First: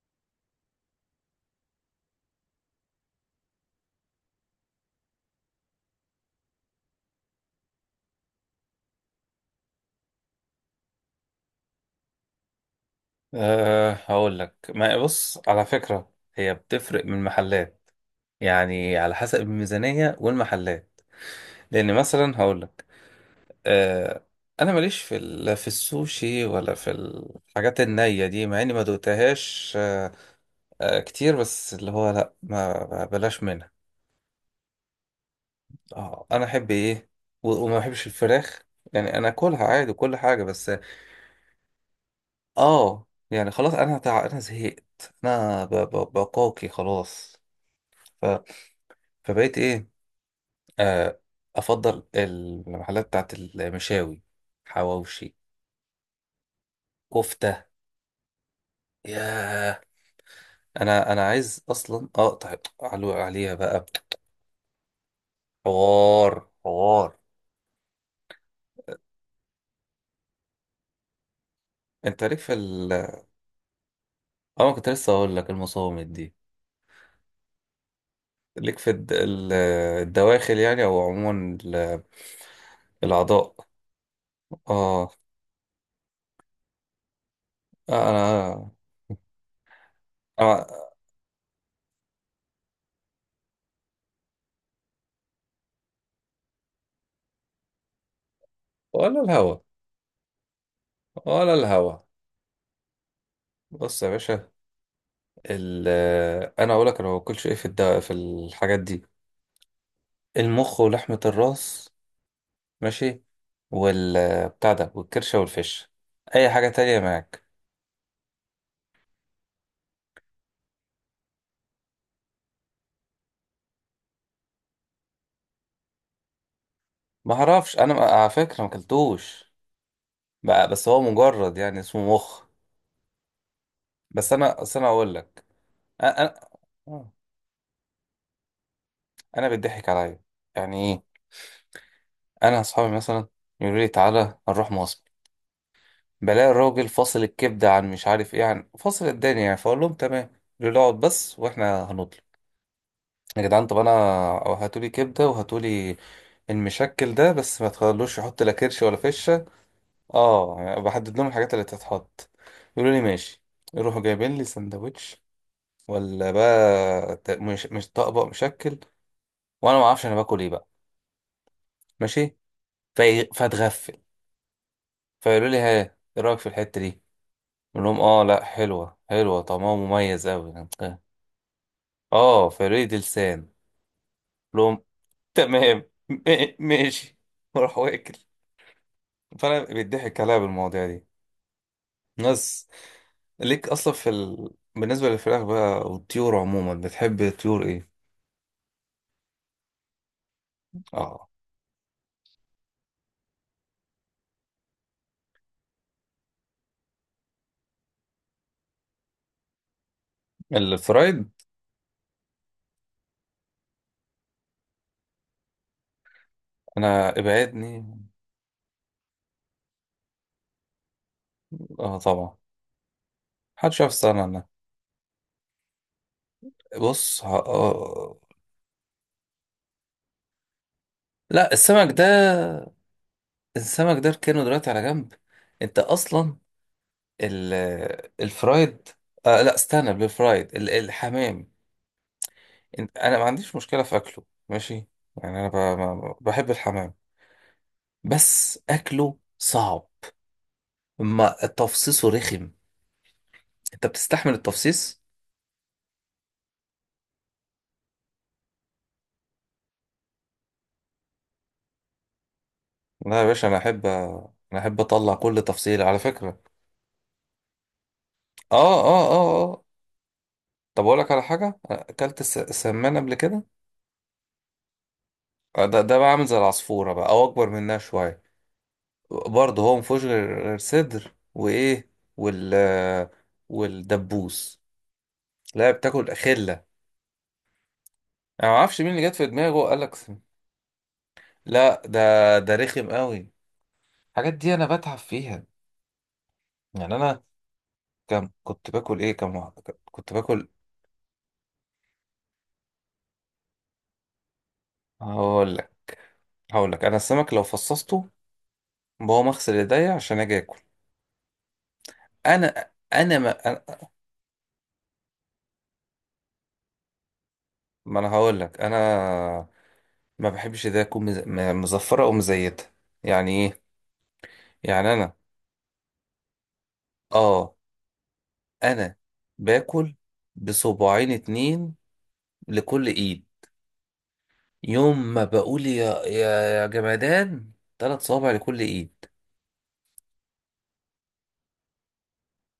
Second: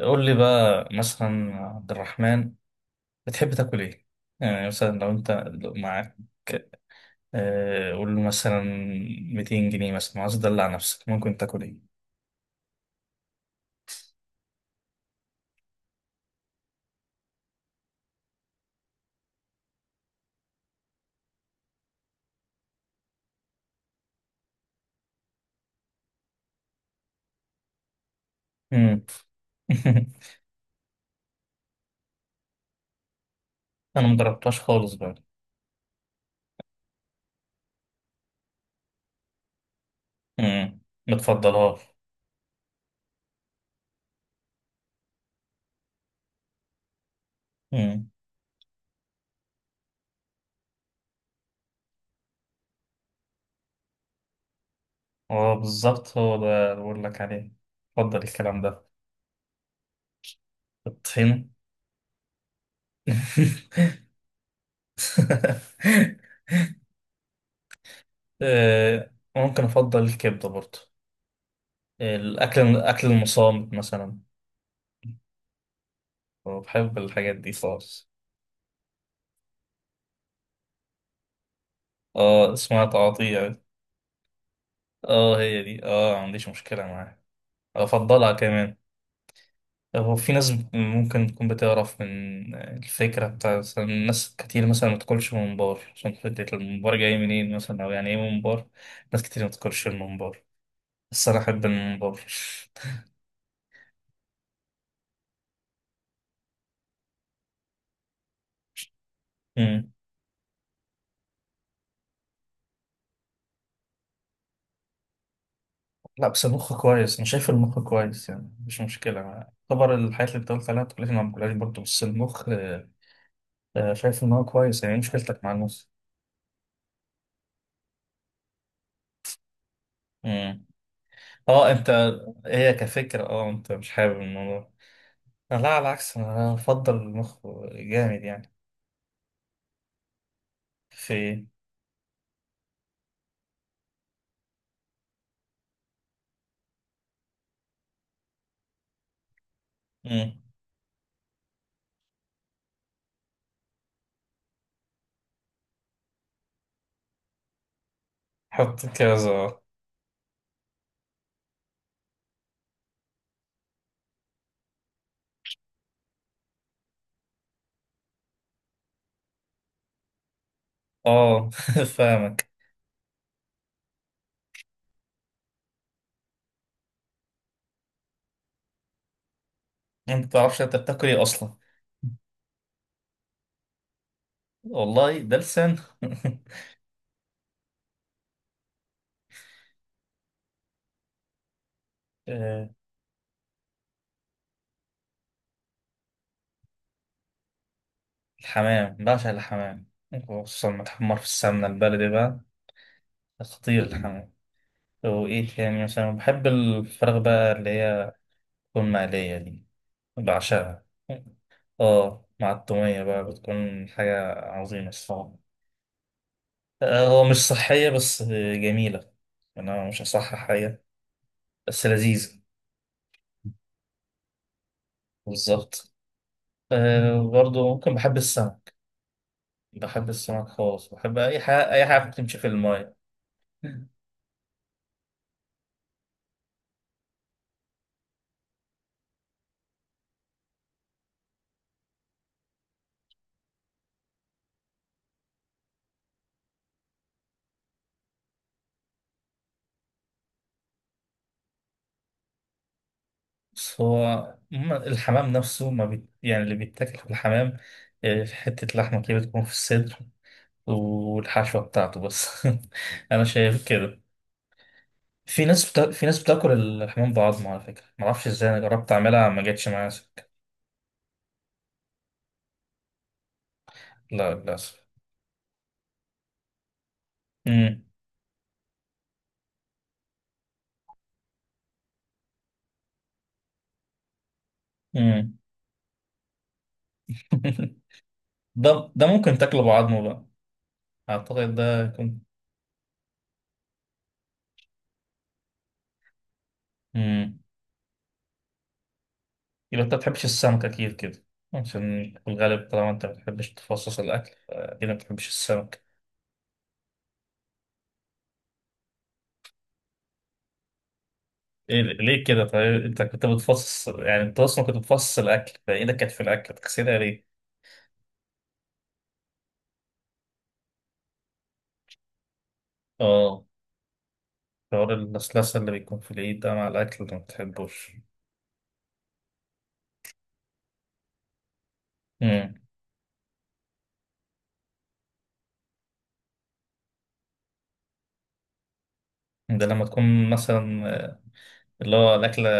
قول لي بقى مثلا عبد الرحمن، بتحب تاكل ايه؟ يعني مثلا لو معاك، قول له مثلا 200 جنيه مثلا، عايز تدلع نفسك ممكن تاكل ايه؟ أه، هقول لك. ما بص، على فكرة هي بتفرق من محلات، يعني على حسب الميزانية والمحلات. لأن مثلا هقول لك. أه أنا ماليش في في السوشي ولا في الحاجات النية دي، مع إني ما مم. دوقتهاش. أه أه كتير، بس اللي هو لأ، ما بلاش منها. انا مجربتهاش خالص بقى. أه، أنا أحب إيه؟ و- وما بحبش الفراخ، يعني أنا أكلها عادي وكل حاجة، بس. مم. متفضلهاش. يعني خلاص، أنا أنا زهقت، أنا بقاكي خلاص. مم. فبقيت ايه، آه افضل المحلات بتاعت المشاوي، حواوشي، اه بالظبط، هو ده اللي بقول لك عليه. كفته. اتفضل الكلام ده. ياه، انا الطحين. عايز اصلا اقطع عليها بقى. حوار حوار. آه، ممكن افضل الكبده برضه. آه، انت ليك في الاكل ال اكل المصامت مثلا، اه أنا كنت لسه اقول لك المصامت دي. وبحب الحاجات دي خالص. ليك في الدواخل، يعني او عموما، اه اسمها الاعضاء. تعاطيع. اه. اه هي دي، ما عنديش مشكلة معاها، افضلها انا كمان. هو في ناس انا ممكن تكون بتعرف من الفكرة بتاع، مثلا ناس كتير مثلا ما تاكلش ممبار عشان فكرة الممبار جاي منين مثلا، او يعني ايه ممبار. ناس ولا كتير ما الهوا، تاكلش الممبار، بس انا ولا احب الهوا. الممبار. بص يا باشا، ال انا اقول لك. انا ما باكلش ايه في في الحاجات دي: مم. المخ ولحمه الراس، ماشي، وال بتاع ده، والكرشه والفش. لا بس اي حاجه المخ تانية كويس، انا معاك؟ شايف المخ كويس يعني، مش مشكلة معاه طبعا. الحاجات اللي بتقول عليها ما تاكلهاش ما باكلهاش برضه، بس المخ. شايف ان هو كويس. يعني إيه مشكلتك مع المخ؟ ما اعرفش، انا ما- على فكره ما اكلتوش مم. بس، هو مجرد اه يعني انت، اسمه مخ. هي كفكرة، انت مش حابب بس انا الموضوع. اصل انا اقول لك، أنا لا، على العكس انا انا بفضل آه. المخ جامد يعني. أنا بيضحك عليا، يعني ايه؟ في. انا اصحابي مثلا يقولوا لي تعالى نروح مصر، بلاقي الراجل فاصل الكبده، عن مش عارف ايه، عن فاصل الدنيا، يعني. فاقول لهم تمام. مم. يقولوا لي اقعد بس واحنا هنطلع. يا جدعان طب انا، أو هاتولي كبده وهاتولي المشكل ده بس، ما تخلوش يحط لا كرش حط ولا فشه. كذا. اه، يعني بحدد لهم الحاجات اللي تتحط. يقولوا لي ماشي، يروحوا جايبين لي سندوتش، ولا بقى، مش طبق مشكل، وانا ما اعرفش انا باكل ايه بقى. اه ماشي، فاهمك. فاتغفل. فيقولوا لي ها، ايه رايك في الحته دي؟ اقول لهم اه لا، حلوه حلوه، طعمها انت مميز متعرفش قوي. انت بتاكل ايه اصلا. اه، فيقولوا لي دي لسان. أقول لهم والله ده لسان. تمام، ماشي واروح واكل. فانا بيضحك عليا بالمواضيع دي، ناس. آه، ليك اصلا في بالنسبه للفراخ بقى والطيور عموما، بتحب طيور ايه؟ الحمام، بعشق الحمام، خصوصا لما تحمر في اه، السمنة البلدي بقى. خطير الحمام. وايه تاني؟ مثلا بحب الفراخ بقى، اللي هي تكون مقلية دي، بعشقها. الفرايد. اه، مع التومية بقى بتكون حاجة عظيمة الصراحة. آه، انا هو مش صحية ابعدني. بس جميلة. يعني أنا مش هصحح حاجة، بس اه طبعا، لذيذة. محدش يعرف يستغنى عنها. بالظبط. بص أه برضه ممكن، بحب آه. السمك، بحب السمك خالص، بحب أي لا، حاجة أي السمك حاجة بتمشي في ده، الماية. السمك ده اركنه دلوقتي على جنب. انت اصلا ال... الفرايد. آه لا، استنى بالفرايد، الحمام. انا ما عنديش مشكله في اكله، ماشي، يعني انا ب... ما- بحب الحمام، بس اكله صعب، ما تفصيصه رخم. بس انت هو بتستحمل عموماً التفصيص؟ الحمام نفسه ما بي... يعني اللي بيتاكل في الحمام، آه، في حتة لحمة كده بتكون في الصدر والحشوة بتاعته بس. لا أنا يا باشا، انا شايف احب كده. انا احب اطلع كل تفصيله، على في ناس فكره. بتاكل الحمام بعظمه على فكره، ما اعرفش ازاي، انا اه جربت اه اعملها ما اه اه. جاتش معايا سكه. طب اقول لك على حاجه، اكلت السمان قبل كده؟ لا للاسف. آه، ده ده بقى عامل زي العصفوره بقى، او اكبر منها امم. شويه. برضه هو مفيهوش غير صدر وايه، وال آه، والدبوس امم. لا، بتاكل خله. انا ما اعرفش ده مين ده اللي جت في ممكن تاكله دماغه قال لك. بعظمه بقى، اعتقد لا ده ده، كنت. ده رخم قوي، الحاجات دي انا بتعب فيها. يعني انا، امم. كم كنت باكل ايه، كم واحدة كده؟ يبقى انت ما كنت بتحبش باكل. السمك اكيد كده، عشان في الغالب طالما انت ما بتحبش تفصص الاكل، اكيد ما بتحبش هقول لك السمك. هقول لك انا السمك لو فصصته، بقوم اغسل ايديا عشان اجي اكل. إيه ليه كده؟ انا طيب انت انا كنت ما انا, بتفصص، يعني انت اصلا كنت بتفصص الاكل، فايدك كانت في الاكل تغسلها ليه؟ ما أنا هقول لك، انا ما بحبش ايديا تكون مزفرة او مزيتة، يعني اه، ايه؟ حوار يعني انا، اللسلسه اللي بيكون في الايد ده مع الاكل ده ما اه، بتحبوش. انا باكل بصباعين 2 لكل ايد، يوم ما بقول يا جمدان 3 صوابع لكل ايد. ده لما تكون مثلا، اللي هو الأكلة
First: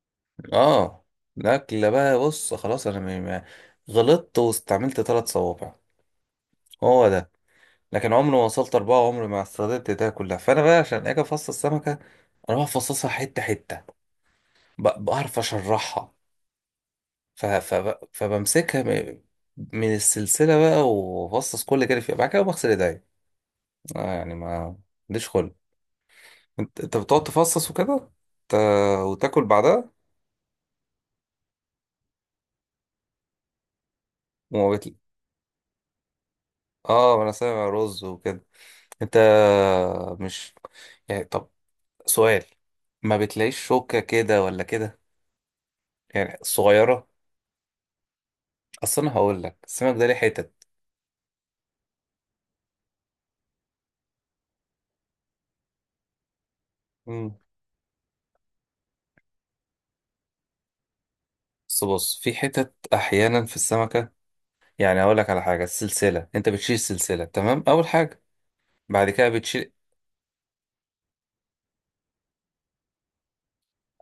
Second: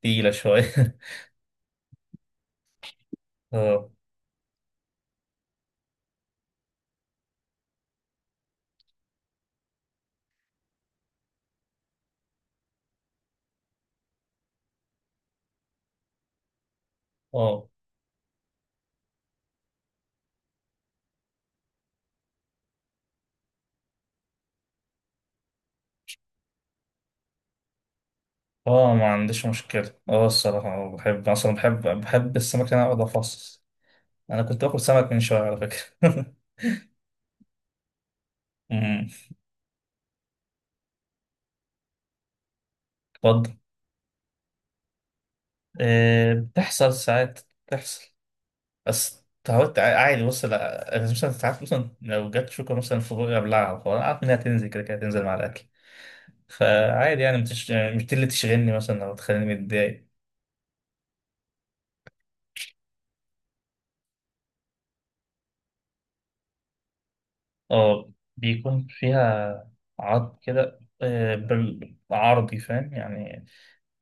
تقيلة شوية. اه، الاكل بقى، بص خلاص انا اه، غلطت واستعملت 3 صوابع، هو ده. لكن عمري ما وصلت 4، عمري ما استخدمت ده كلها. فانا بقى عشان اجي افصص السمكه، اروح افصصها حته حته. بعرف اشرحها. ف... اه، ف... فبمسكها م- من السلسله بقى، وافصص كل كده فيها، بعد كده بغسل ايديا. آه، يعني ما عنديش خلق. انت بتقعد تفصص وكده، ت... اه ما وتاكل عنديش بعدها؟ مشكلة، الصراحة، آه، بحب مثلا بحب بحب السمك اللي أنا أقعد أفصص. أنا كنت وما باكل بت... سمك من شوية على فكرة. اه، انا سامع رز وكده. أمم. انت مش، يعني، طب سؤال، ما اتفضل. بتلاقيش شوكة كده ولا كده؟ آه، يعني بتحصل صغيرة. ساعات، بتحصل، اصل انا بس هقول لك تعودت، السمك ده ليه عادي. بص، حتت. لا أنا مثلا ساعات مثلا لو جت شوكة مثلا في بوقي أبلعها، فأنا عارف إنها تنزل كده كده، تنزل مع الأكل. فعادي مم. يعني، مش دي اللي تشغلني مثلا أو تخليني متضايق. بس بص، في حتت احيانا في السمكة. يعني هقول لك على حاجة: السلسلة، انت بتشيل السلسلة تمام اول اه حاجة، بيكون بعد كده فيها بتشيل. عرض كده، آه، بالعرضي فاهم يعني.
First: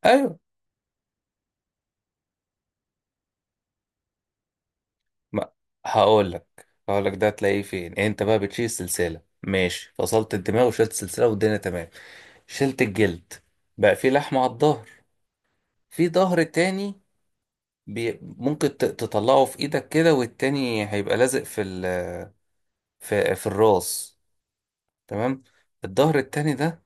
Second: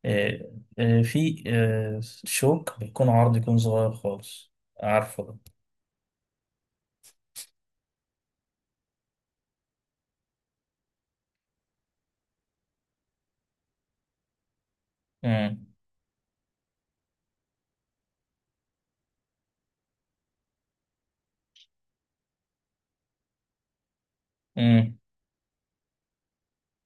ايوه. آه، آه، في، شوك بيكون عرض، يكون صغير خالص، عارفه ده. ما هقول لك ده تلاقيه فين. انت بقى بتشيل السلسلة، ماشي، فصلت الدماغ وشلت السلسلة والدنيا تمام، شلت الجلد، بقى في لحمة على الظهر. امم. في ظهر تاني، بي ممكن تطلعه في ايدك كده، والتاني هيبقى لازق في في الراس. امم. تمام؟ الظهر التاني ده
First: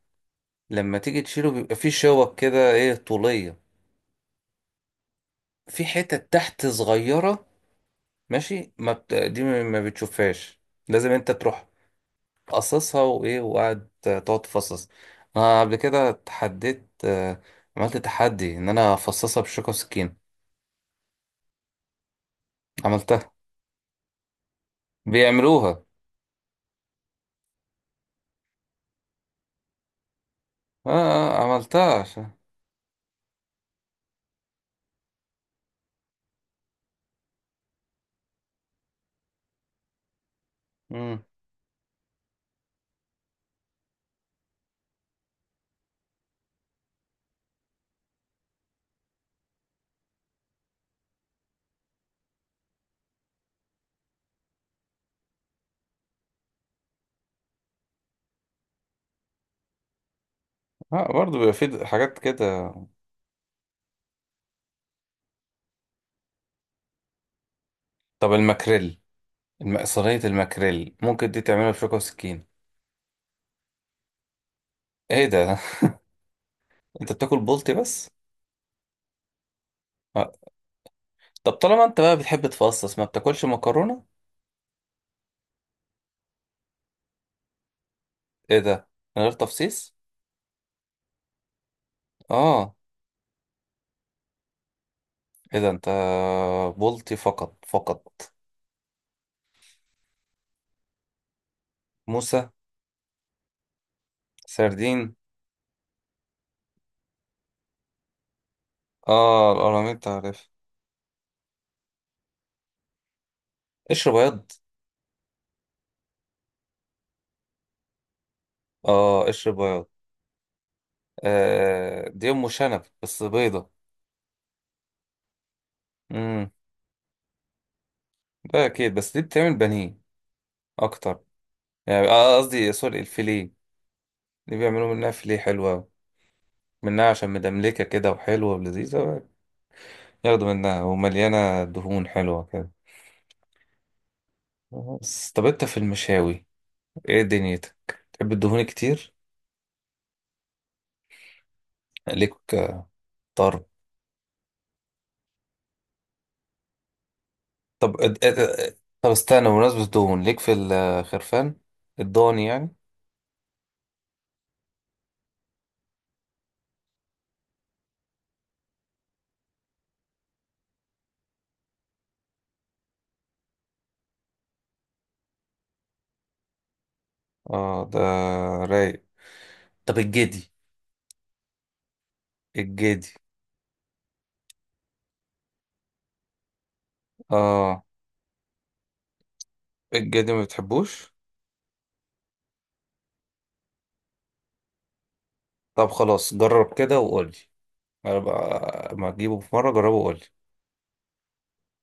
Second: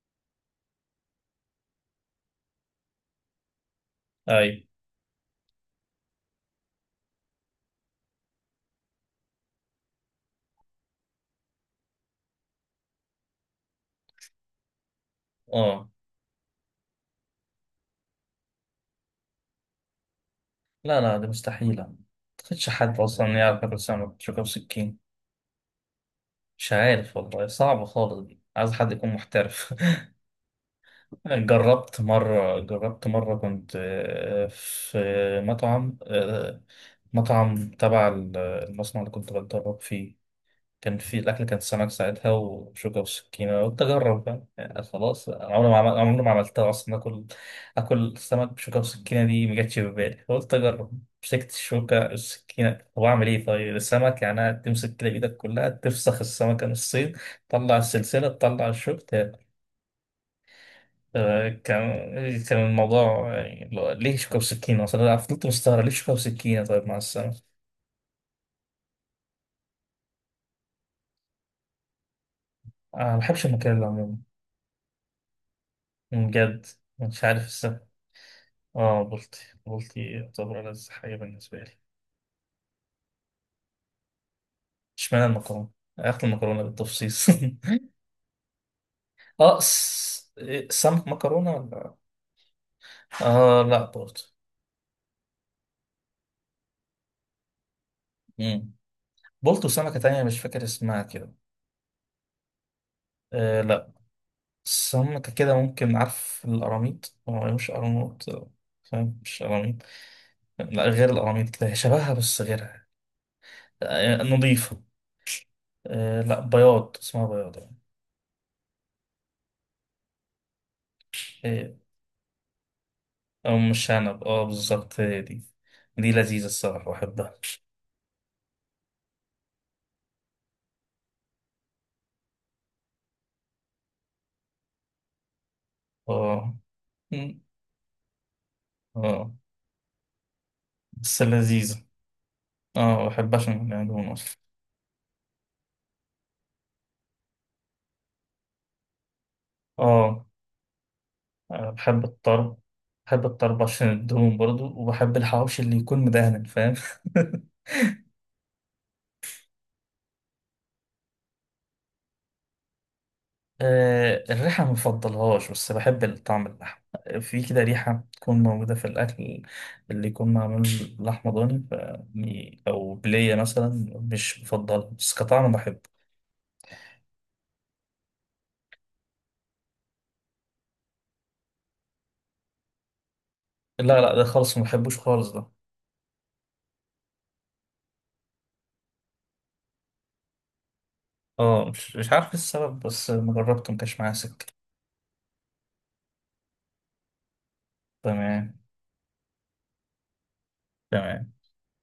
لما تيجي تشيله، بيبقى فيه شوك كده ايه، طولية، اي، في حتة تحت صغيرة ماشي، ما بت... دي ما بتشوفهاش. لازم انت تروح قصصها وايه، وقعد تقعد تفصص. انا قبل اه، كده اتحديت، آه، عملت تحدي ان انا افصصها بشوكة وسكين. لا لا دي مستحيلة، ما تخدش حد اصلا عملتها، يعرف ياكل سمك شوكة وسكين. بيعملوها. مش عارف والله، صعبة خالص دي، عايز حد يكون محترف. اه، آه، جربت عملتها عشان. مرة جربت مرة كنت، في مطعم آه، مطعم تبع المصنع اللي كنت بتدرب فيه. كان في مم. الأكل، كان سمك ساعتها وشوكة وسكينة، قلت أجرب بقى، يعني خلاص، أنا عمري ما عملتها أصلا. آكل سمك بشوكة وسكينة دي ما جاتش في بالي، فقلت أجرب. مسكت الشوكة السكينة، طب أعمل إيه؟ طيب السمك يعني تمسك كده بإيدك كلها، تفسخ السمكة نصين، تطلع السلسلة، تطلع الشوك. اه، برضه آه، بيبقى في حاجات كان كده. الموضوع يعني، ليه شوكة وسكينة أصلا؟ أنا فضلت مستغرب ليه شوكة وسكينة. طيب مع السلامة. طب الماكريل، صينية الماكريل ممكن دي تعملها بشوكة وسكين؟ أنا ما بحبش المكان ده عموما، ايه ده بجد، انت مش بتاكل عارف بولتي السبب. بس؟ آه بلطي. بلطي آه. يعتبر ألذ حاجة طب بالنسبة لي. طالما انت بقى بتحب تفصص، ما بتاكلش مكرونة؟ اشمعنى المكرونة؟ آخد المكرونة بالتفصيص؟ ايه ده، من غير تفصيص؟ إيه، سمك مكرونة ولا؟ اه. آه لا برضه. ايه ده، انت بولتي فقط فقط؟ مم. بلطي، وسمكة تانية مش فاكر اسمها كده. موسى، آه لا، سردين. سمكة كده ممكن، عارف القراميط؟ هو مش قراميط، فاهم؟ مش اه، قراميط. القراميط تعرف. لا، غير القراميط كده، هي شبهها بس غيرها، قشر آه، بياض. نظيفة. آه، لا بياض، اسمها بياض يعني. اه، قشر بياض. آه، آه، دي ام شنب، بس أو بيضة. مش شنب، اه بالظبط هي دي، دي لذيذة امم. الصراحة بحبها. ده اكيد، بس دي بتعمل بانيه اكتر، يعني آه، قصدي سوري، الفيليه، دي بيعملوا منها فيليه حلوة أوي، اه. منها، عشان مم. مدملكة كده وحلوة ولذيذة. اه، ياخدوا منها، بس ومليانة لذيذة. دهون حلوة كده. اه بحبها عشان يعني دهون أصلا. بس طب انت في المشاوي، ايه دنيتك؟ تحب الدهون كتير؟ اه. آه، بحب ليك، الطرب. بحب الطرب طرب. عشان الدهون برضو، وبحب الحواوشي اللي يكون مدهن، فاهم؟ طب طب استنى، بمناسبة الدهون، ليك في الخرفان، الضاني يعني. آه، الريحة ما بفضلهاش بس بحب الطعم، اللحم في كده ريحة تكون موجودة في الأكل اللي يكون معمول لحمة ضاني، أو بلية مثلا، مش بفضلها بس كطعم بحبه. اه ده رايق. طب الجدي، الجدي. لا لا ده خالص ما بحبوش خالص ده. اه، الجدي ما بتحبوش؟ اه، مش عارف إيه السبب، بس مجربته مكانش معايا سكة. طب خلاص، جرب كده وقولي. تمام. ما تجيبه في مرة، جربه وقولي. تمام.